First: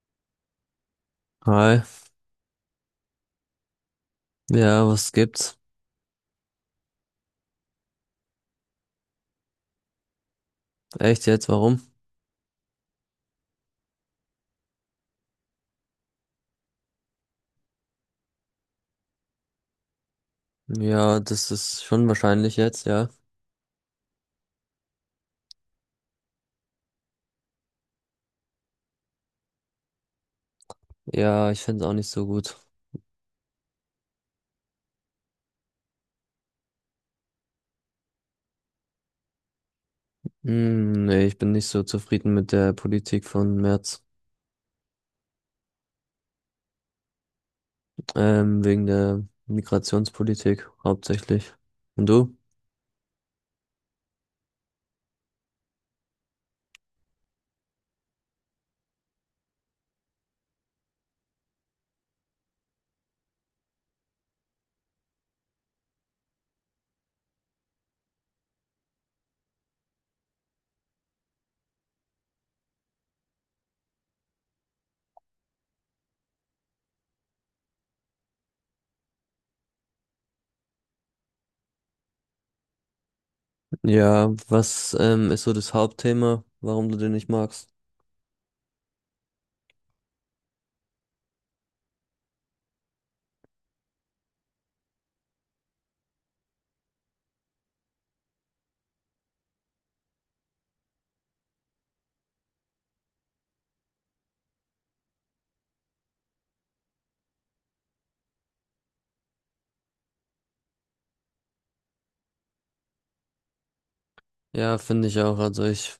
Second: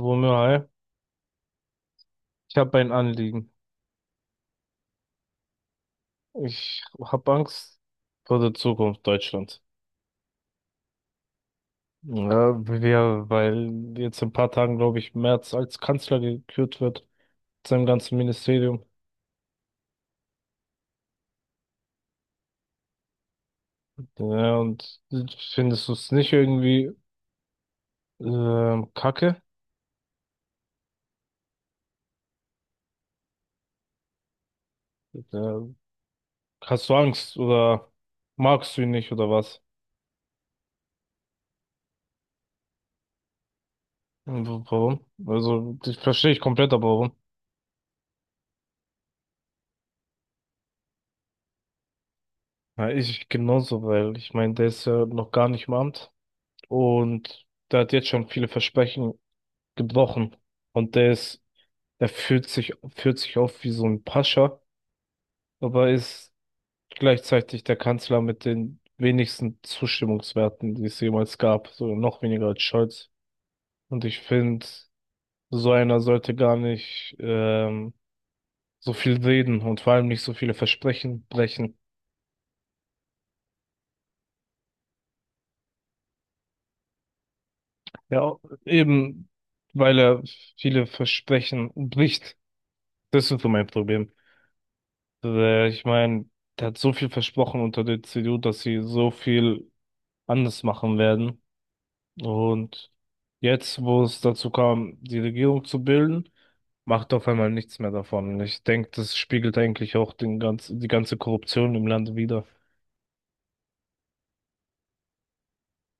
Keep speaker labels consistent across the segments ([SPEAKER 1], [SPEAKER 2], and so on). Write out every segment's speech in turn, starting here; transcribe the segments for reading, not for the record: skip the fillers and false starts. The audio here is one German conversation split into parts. [SPEAKER 1] Wumme, hi.
[SPEAKER 2] Hi.
[SPEAKER 1] Ich habe ein Anliegen.
[SPEAKER 2] Ja, was gibt's?
[SPEAKER 1] Ich habe Angst vor der Zukunft Deutschlands.
[SPEAKER 2] Echt jetzt? Warum?
[SPEAKER 1] Ja, weil jetzt in ein paar Tagen, glaube ich, Merz als Kanzler gekürt wird, mit seinem ganzen Ministerium.
[SPEAKER 2] Ja, das ist schon wahrscheinlich jetzt, ja.
[SPEAKER 1] Ja, und findest du es nicht irgendwie kacke?
[SPEAKER 2] Ja, ich find's auch nicht so gut.
[SPEAKER 1] Ja, hast du Angst oder magst du ihn nicht oder was?
[SPEAKER 2] Hm, nee, ich bin nicht so zufrieden mit der Politik von Merz.
[SPEAKER 1] Warum? Also, das verstehe ich komplett, aber warum?
[SPEAKER 2] Wegen der Migrationspolitik hauptsächlich. Und du?
[SPEAKER 1] Ja, ich genauso, weil ich meine, der ist ja noch gar nicht im Amt. Und der hat jetzt schon viele Versprechen gebrochen. Und der führt sich auf wie so ein Pascha, aber ist gleichzeitig der Kanzler mit den wenigsten Zustimmungswerten, die es jemals gab. So noch weniger als Scholz. Und ich finde, so einer sollte gar nicht so viel reden und vor allem nicht so viele Versprechen brechen.
[SPEAKER 2] Ja, was ist so das Hauptthema, warum du den nicht magst?
[SPEAKER 1] Ja, eben weil er viele Versprechen bricht. Das ist so mein Problem. Ich meine, der hat so viel versprochen unter der CDU, dass sie so viel anders machen werden. Und jetzt, wo es dazu kam, die Regierung zu bilden, macht auf einmal nichts mehr davon. Und ich denke, das spiegelt eigentlich auch die ganze Korruption im Land wider.
[SPEAKER 2] Ja, finde ich auch. Also ich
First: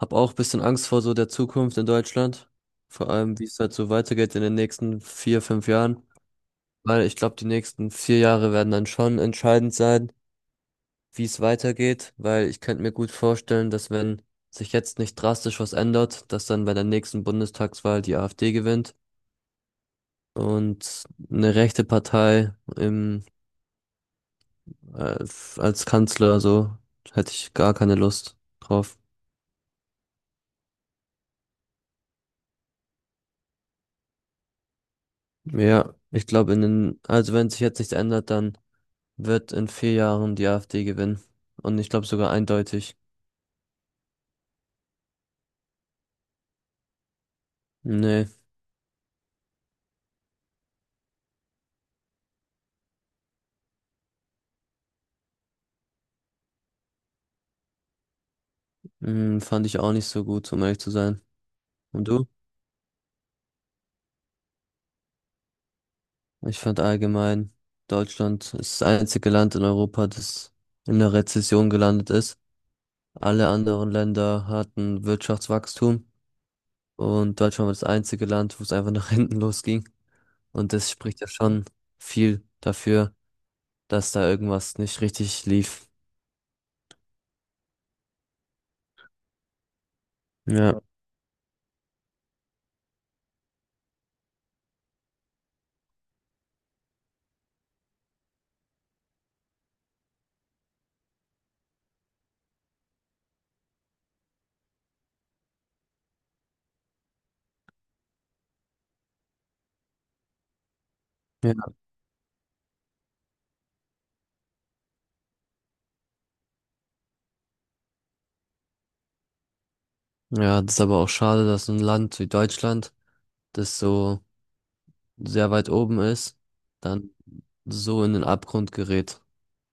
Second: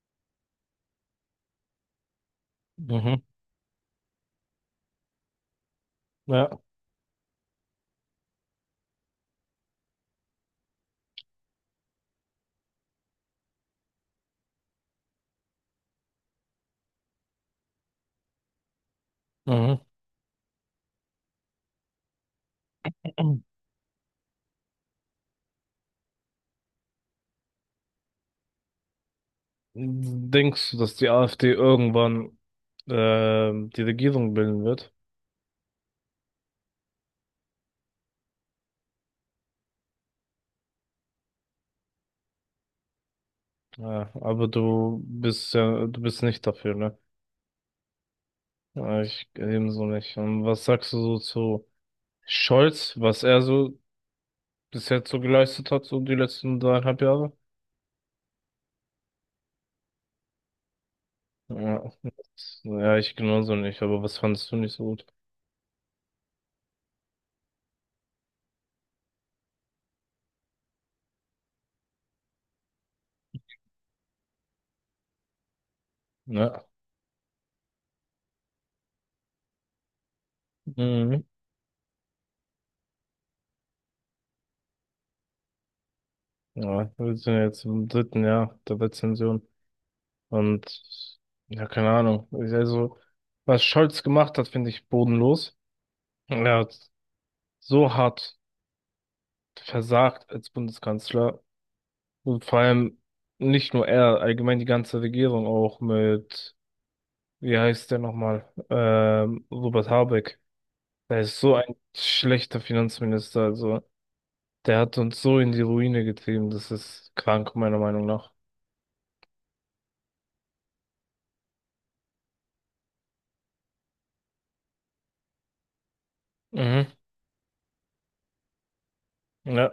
[SPEAKER 2] habe auch bisschen Angst vor so der Zukunft in Deutschland. Vor
[SPEAKER 1] Mhm.
[SPEAKER 2] allem, wie es halt so weitergeht in den nächsten 4, 5 Jahren.
[SPEAKER 1] Ja.
[SPEAKER 2] Weil ich glaube, die nächsten 4 Jahre werden dann schon entscheidend sein, wie es weitergeht, weil ich könnte mir gut vorstellen, dass wenn sich jetzt nicht drastisch was ändert, dass dann bei der nächsten Bundestagswahl die AfD gewinnt
[SPEAKER 1] Mhm.
[SPEAKER 2] und eine rechte Partei im, als Kanzler, so hätte ich gar keine Lust drauf.
[SPEAKER 1] Denkst du, dass die AfD irgendwann die Regierung bilden wird?
[SPEAKER 2] Ja, ich glaube, in den, also wenn sich jetzt nichts ändert, dann wird in 4 Jahren die AfD gewinnen. Und ich glaube sogar eindeutig.
[SPEAKER 1] Ja, aber du bist nicht dafür, ne?
[SPEAKER 2] Nee,
[SPEAKER 1] Ja, ich ebenso nicht. Und was sagst du so zu Scholz, was er so bis jetzt so geleistet hat, so die letzten 3,5 Jahre?
[SPEAKER 2] mm, fand ich auch nicht so gut, um ehrlich zu sein.
[SPEAKER 1] Ja,
[SPEAKER 2] Und du?
[SPEAKER 1] ja, ich genauso nicht, aber was fandest du nicht so gut?
[SPEAKER 2] Ich fand allgemein, Deutschland ist das einzige Land in Europa, das in einer Rezession gelandet ist. Alle anderen Länder hatten Wirtschaftswachstum
[SPEAKER 1] Ja,
[SPEAKER 2] und Deutschland war das einzige Land, wo es einfach nach hinten losging. Und das spricht
[SPEAKER 1] mhm.
[SPEAKER 2] ja schon viel dafür, dass da irgendwas nicht richtig lief.
[SPEAKER 1] Ja, wir sind ja jetzt im dritten Jahr der Rezension
[SPEAKER 2] Ja,
[SPEAKER 1] und ja, keine Ahnung. Also, was Scholz gemacht hat, finde ich bodenlos. Er hat so hart versagt als Bundeskanzler. Und vor allem nicht nur er, allgemein die ganze Regierung auch mit, wie heißt der nochmal, Robert Habeck. Der ist so
[SPEAKER 2] ja.
[SPEAKER 1] ein schlechter Finanzminister, also der hat uns so in die Ruine getrieben, das ist krank, meiner Meinung nach.
[SPEAKER 2] Ja, das ist aber auch schade, dass ein Land wie Deutschland, das so sehr weit oben ist,
[SPEAKER 1] Mhm.
[SPEAKER 2] dann so in den Abgrund gerät.
[SPEAKER 1] Ja,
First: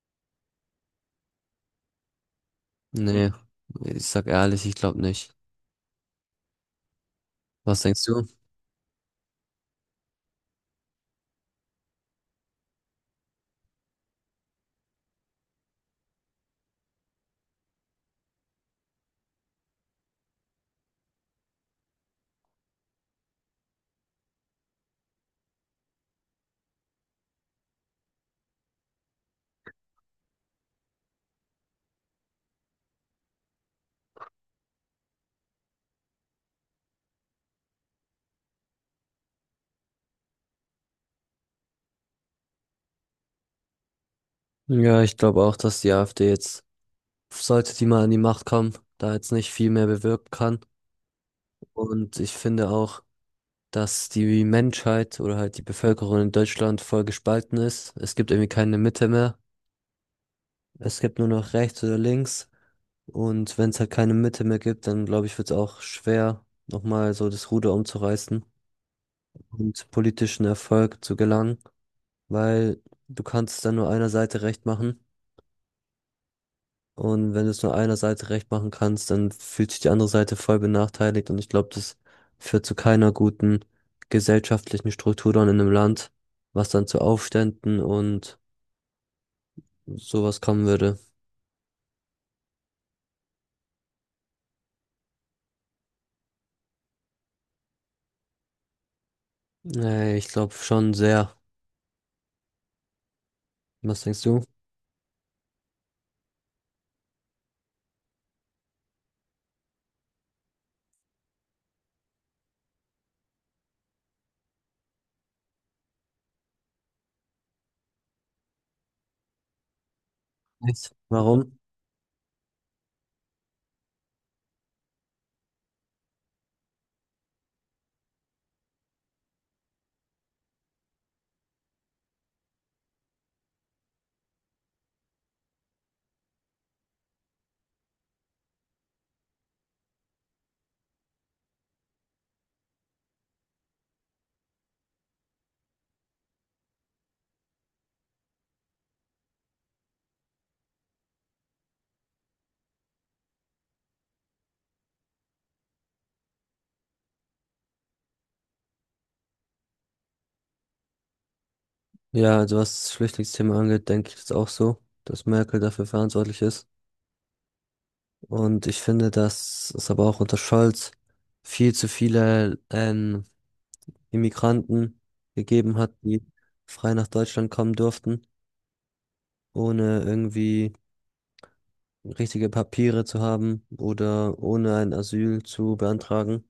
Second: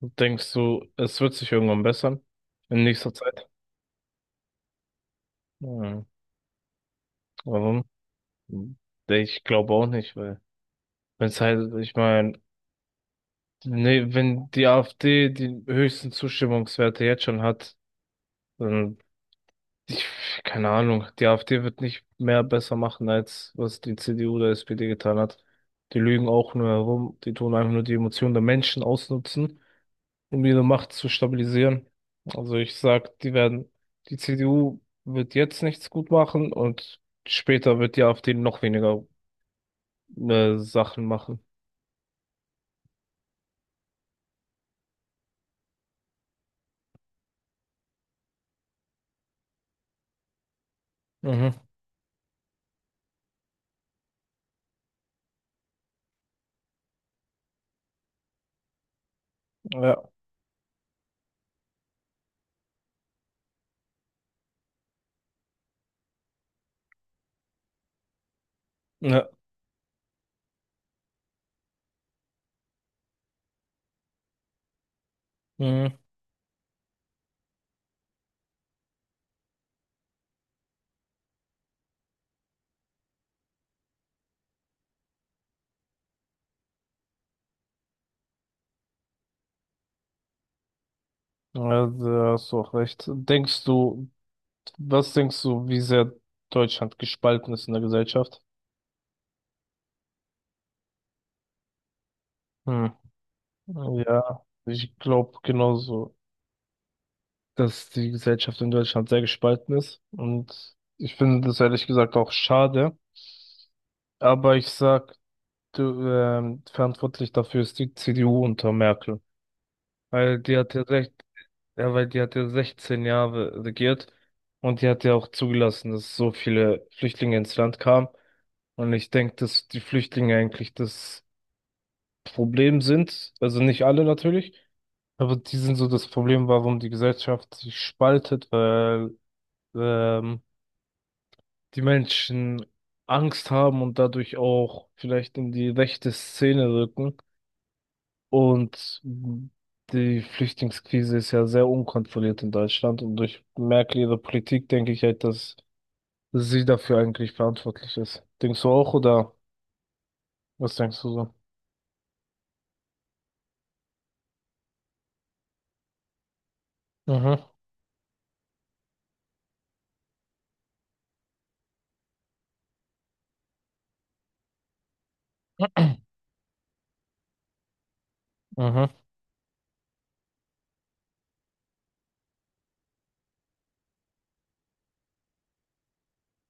[SPEAKER 1] denkst du, es wird sich irgendwann bessern in nächster
[SPEAKER 2] Nee,
[SPEAKER 1] Zeit?
[SPEAKER 2] ich sag ehrlich, ich glaube nicht.
[SPEAKER 1] Hm.
[SPEAKER 2] Was
[SPEAKER 1] Warum?
[SPEAKER 2] denkst du?
[SPEAKER 1] Nee, ich glaube auch nicht, weil wenn es halt, ich meine, nee, wenn die AfD die höchsten Zustimmungswerte jetzt schon hat, dann Ich, keine Ahnung, die AfD wird nicht mehr besser machen, als was die CDU oder SPD getan hat. Die lügen auch nur herum, die tun einfach nur die Emotionen der Menschen ausnutzen, um ihre Macht zu stabilisieren. Also ich sag, die CDU wird jetzt nichts gut machen und später wird die AfD noch weniger Sachen machen.
[SPEAKER 2] Ja, ich glaube auch, dass die AfD jetzt, sollte die mal an die Macht kommen, da jetzt nicht viel mehr bewirken kann.
[SPEAKER 1] Mhm.
[SPEAKER 2] Und ich finde auch, dass die Menschheit oder halt die Bevölkerung in Deutschland voll gespalten ist. Es gibt irgendwie keine Mitte mehr.
[SPEAKER 1] Ja,
[SPEAKER 2] Es gibt nur noch rechts oder links. Und wenn es halt keine Mitte mehr gibt, dann glaube ich, wird es auch schwer, nochmal so das Ruder umzureißen
[SPEAKER 1] ja,
[SPEAKER 2] und politischen Erfolg zu gelangen, weil du kannst dann nur einer Seite recht machen.
[SPEAKER 1] mhm.
[SPEAKER 2] Und wenn du es nur einer Seite recht machen kannst, dann fühlt sich die andere Seite voll benachteiligt. Und ich glaube, das führt zu keiner guten gesellschaftlichen Struktur dann in einem Land, was dann zu Aufständen und sowas kommen würde.
[SPEAKER 1] Ja, da hast du auch recht. Was denkst du, wie sehr Deutschland gespalten ist in der Gesellschaft?
[SPEAKER 2] Nee, ich glaube schon sehr.
[SPEAKER 1] Hm.
[SPEAKER 2] Was denkst du?
[SPEAKER 1] Ja, ich glaube genauso, dass die Gesellschaft in Deutschland sehr gespalten ist. Und ich finde das ehrlich gesagt auch schade. Aber ich sag, du, verantwortlich dafür ist die CDU unter Merkel. Weil die hat ja
[SPEAKER 2] Echt?
[SPEAKER 1] recht,
[SPEAKER 2] Warum?
[SPEAKER 1] ja, weil die hat ja 16 Jahre regiert und die hat ja auch zugelassen, dass so viele Flüchtlinge ins Land kamen. Und ich denke, dass die Flüchtlinge eigentlich das Problem sind. Also nicht alle natürlich. Aber die sind so das Problem, warum die Gesellschaft sich spaltet, weil ähm, die Menschen Angst haben und dadurch auch vielleicht in die rechte Szene rücken. Und die Flüchtlingskrise ist ja sehr unkontrolliert in Deutschland. Und durch Merkel ihre Politik denke ich halt, dass sie dafür eigentlich verantwortlich ist. Denkst du auch oder was denkst du so?
[SPEAKER 2] Ja, also was das Flüchtlingsthema angeht, denke ich das auch so, dass Merkel dafür verantwortlich ist.
[SPEAKER 1] Mhm,
[SPEAKER 2] Und ich finde, dass es aber auch unter Scholz viel zu viele Immigranten gegeben hat, die frei nach Deutschland kommen durften,
[SPEAKER 1] mhm.
[SPEAKER 2] ohne irgendwie richtige Papiere zu haben oder ohne ein Asyl zu beantragen.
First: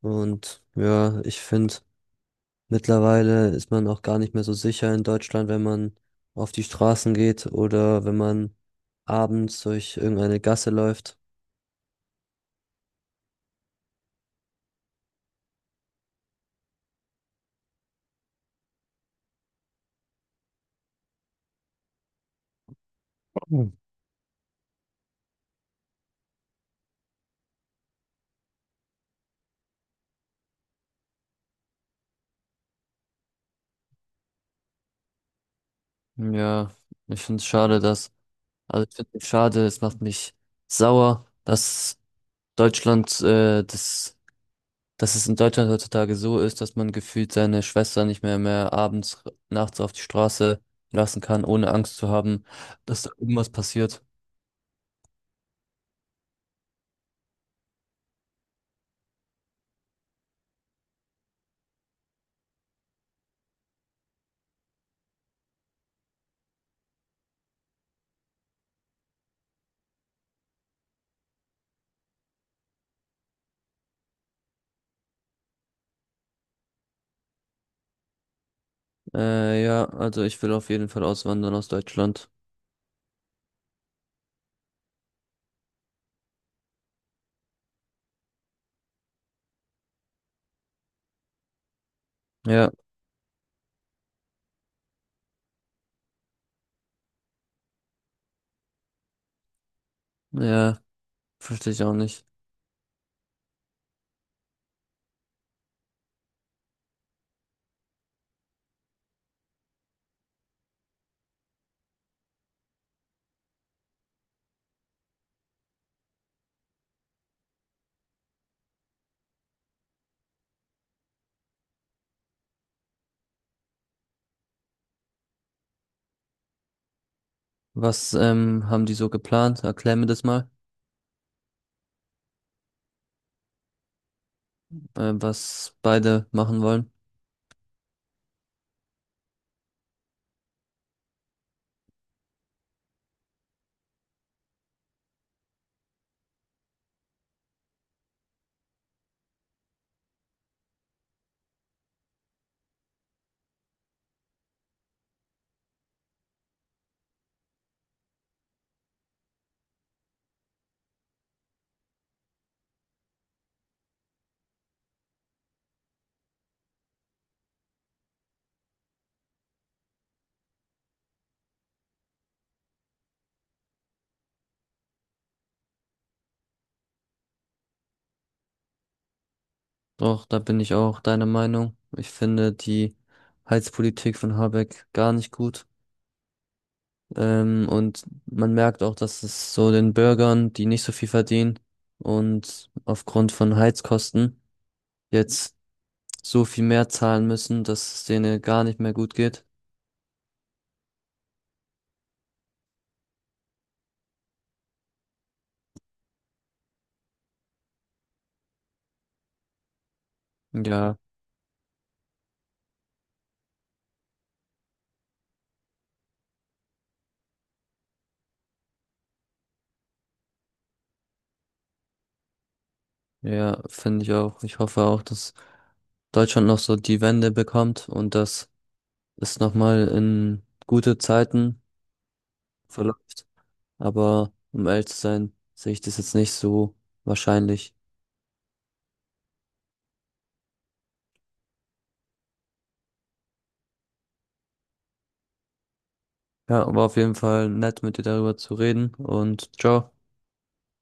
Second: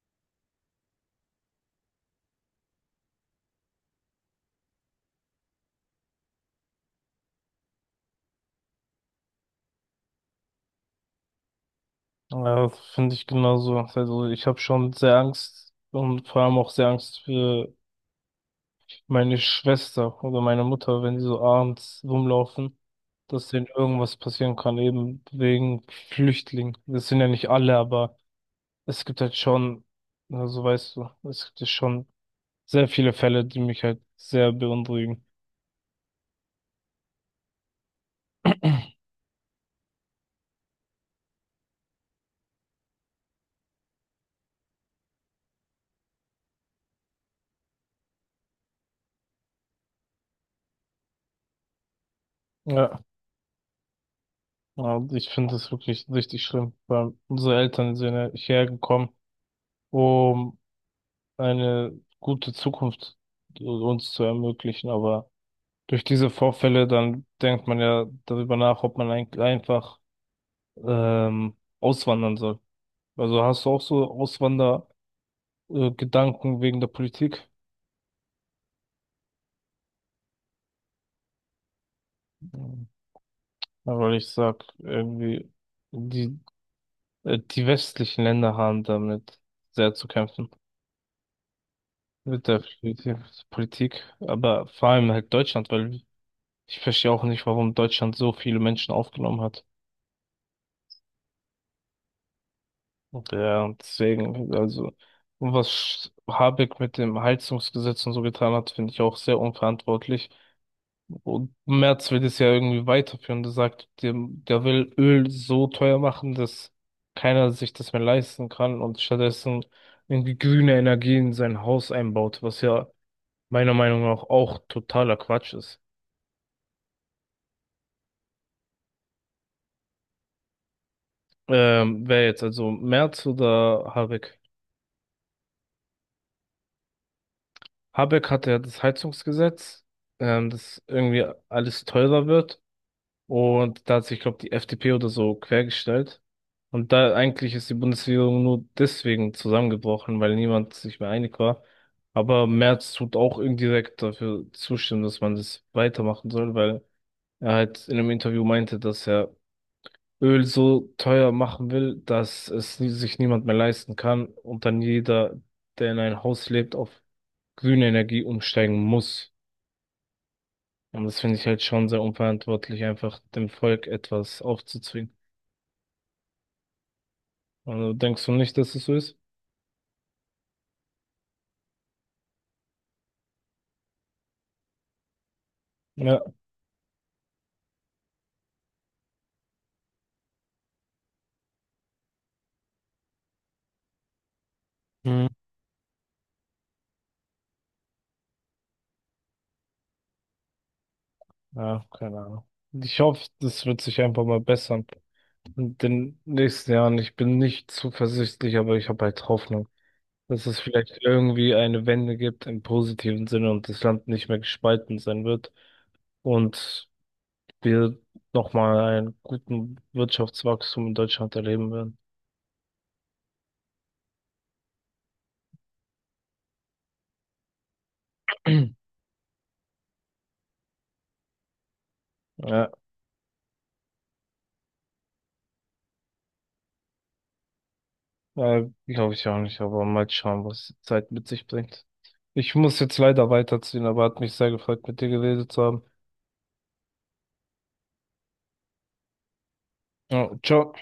[SPEAKER 2] Und ja, ich finde, mittlerweile ist man auch gar nicht mehr so sicher in Deutschland, wenn man auf die Straßen geht oder wenn man abends durch irgendeine Gasse läuft.
[SPEAKER 1] Ja, finde ich genauso. Also ich habe schon sehr Angst und vor allem auch sehr Angst für meine Schwester oder meine Mutter, wenn die so abends rumlaufen, dass denen irgendwas passieren kann, eben wegen Flüchtlingen. Das sind ja nicht alle, aber es gibt halt schon, also weißt du, es gibt ja schon sehr viele Fälle, die mich halt sehr beunruhigen.
[SPEAKER 2] Ja, ich finde es schade, dass, also ich finde es schade, es macht mich sauer, dass Deutschland das dass es in Deutschland heutzutage so ist, dass man gefühlt seine Schwester nicht mehr abends, nachts auf die Straße lassen kann, ohne Angst zu haben,
[SPEAKER 1] Ja,
[SPEAKER 2] dass da irgendwas passiert.
[SPEAKER 1] und ich finde das wirklich richtig schlimm, weil unsere Eltern sind ja hierher gekommen, um eine gute Zukunft uns zu ermöglichen. Aber durch diese Vorfälle, dann denkt man ja darüber nach, ob man einfach auswandern soll. Also hast du auch so Auswander-Gedanken wegen der Politik?
[SPEAKER 2] Ja, also ich will auf jeden Fall auswandern aus Deutschland.
[SPEAKER 1] Mhm. Ja, weil ich sag, irgendwie, die, die westlichen Länder haben damit sehr zu kämpfen. Mit der
[SPEAKER 2] Ja,
[SPEAKER 1] Politik, Politik. Aber vor allem halt Deutschland, weil ich verstehe auch nicht, warum Deutschland so viele Menschen aufgenommen hat.
[SPEAKER 2] ja, verstehe ich auch nicht.
[SPEAKER 1] Ja, und deswegen, also, was Habeck mit dem Heizungsgesetz und so getan hat, finde ich auch sehr unverantwortlich. Und Merz will das ja irgendwie weiterführen. Der sagt, der will Öl so teuer machen, dass keiner sich das mehr leisten kann und stattdessen irgendwie grüne Energie in sein Haus einbaut, was ja meiner Meinung nach auch totaler Quatsch ist.
[SPEAKER 2] Was haben die so geplant? Erklär mir das mal,
[SPEAKER 1] Wer jetzt, also Merz oder Habeck?
[SPEAKER 2] was beide machen wollen.
[SPEAKER 1] Habeck hatte ja das Heizungsgesetz, dass irgendwie alles teurer wird. Und da hat sich, glaube ich, die FDP oder so quergestellt. Und da eigentlich ist die Bundesregierung nur deswegen zusammengebrochen, weil niemand sich mehr einig war. Aber Merz tut auch indirekt dafür zustimmen, dass man das weitermachen soll, weil er halt in einem Interview meinte, dass er Öl so teuer machen will, dass es sich niemand mehr leisten kann und dann jeder, der in ein Haus lebt, auf grüne Energie umsteigen muss. Und das finde ich halt schon sehr unverantwortlich, einfach dem Volk etwas aufzuzwingen. Also denkst du nicht, dass es so ist?
[SPEAKER 2] Doch, da bin ich auch deiner Meinung. Ich finde die Heizpolitik von Habeck gar nicht gut.
[SPEAKER 1] Ja.
[SPEAKER 2] Und man merkt auch, dass es so den Bürgern, die nicht so viel verdienen und aufgrund von Heizkosten
[SPEAKER 1] Mhm.
[SPEAKER 2] jetzt so viel mehr zahlen müssen, dass es denen gar nicht mehr gut geht.
[SPEAKER 1] Ja, keine Ahnung. Ich hoffe, das wird sich einfach mal bessern in den nächsten Jahren. Ich bin nicht zuversichtlich, aber ich habe halt Hoffnung, dass es
[SPEAKER 2] Ja,
[SPEAKER 1] vielleicht irgendwie eine Wende gibt im positiven Sinne und das Land nicht mehr gespalten sein wird und wir nochmal einen guten Wirtschaftswachstum in Deutschland erleben
[SPEAKER 2] ja, finde ich auch. Ich hoffe auch, dass Deutschland noch so die Wende bekommt und dass
[SPEAKER 1] werden.
[SPEAKER 2] es nochmal in gute Zeiten
[SPEAKER 1] Ja.
[SPEAKER 2] verläuft. Aber um ehrlich zu sein, sehe ich das jetzt nicht so wahrscheinlich.
[SPEAKER 1] Glaube ich auch nicht, aber mal schauen, was die Zeit mit sich bringt. Ich muss jetzt leider weiterziehen, aber hat mich sehr gefreut, mit dir geredet zu haben.
[SPEAKER 2] Ja, war auf jeden Fall nett, mit dir darüber zu reden und ciao.
[SPEAKER 1] Ja, ciao.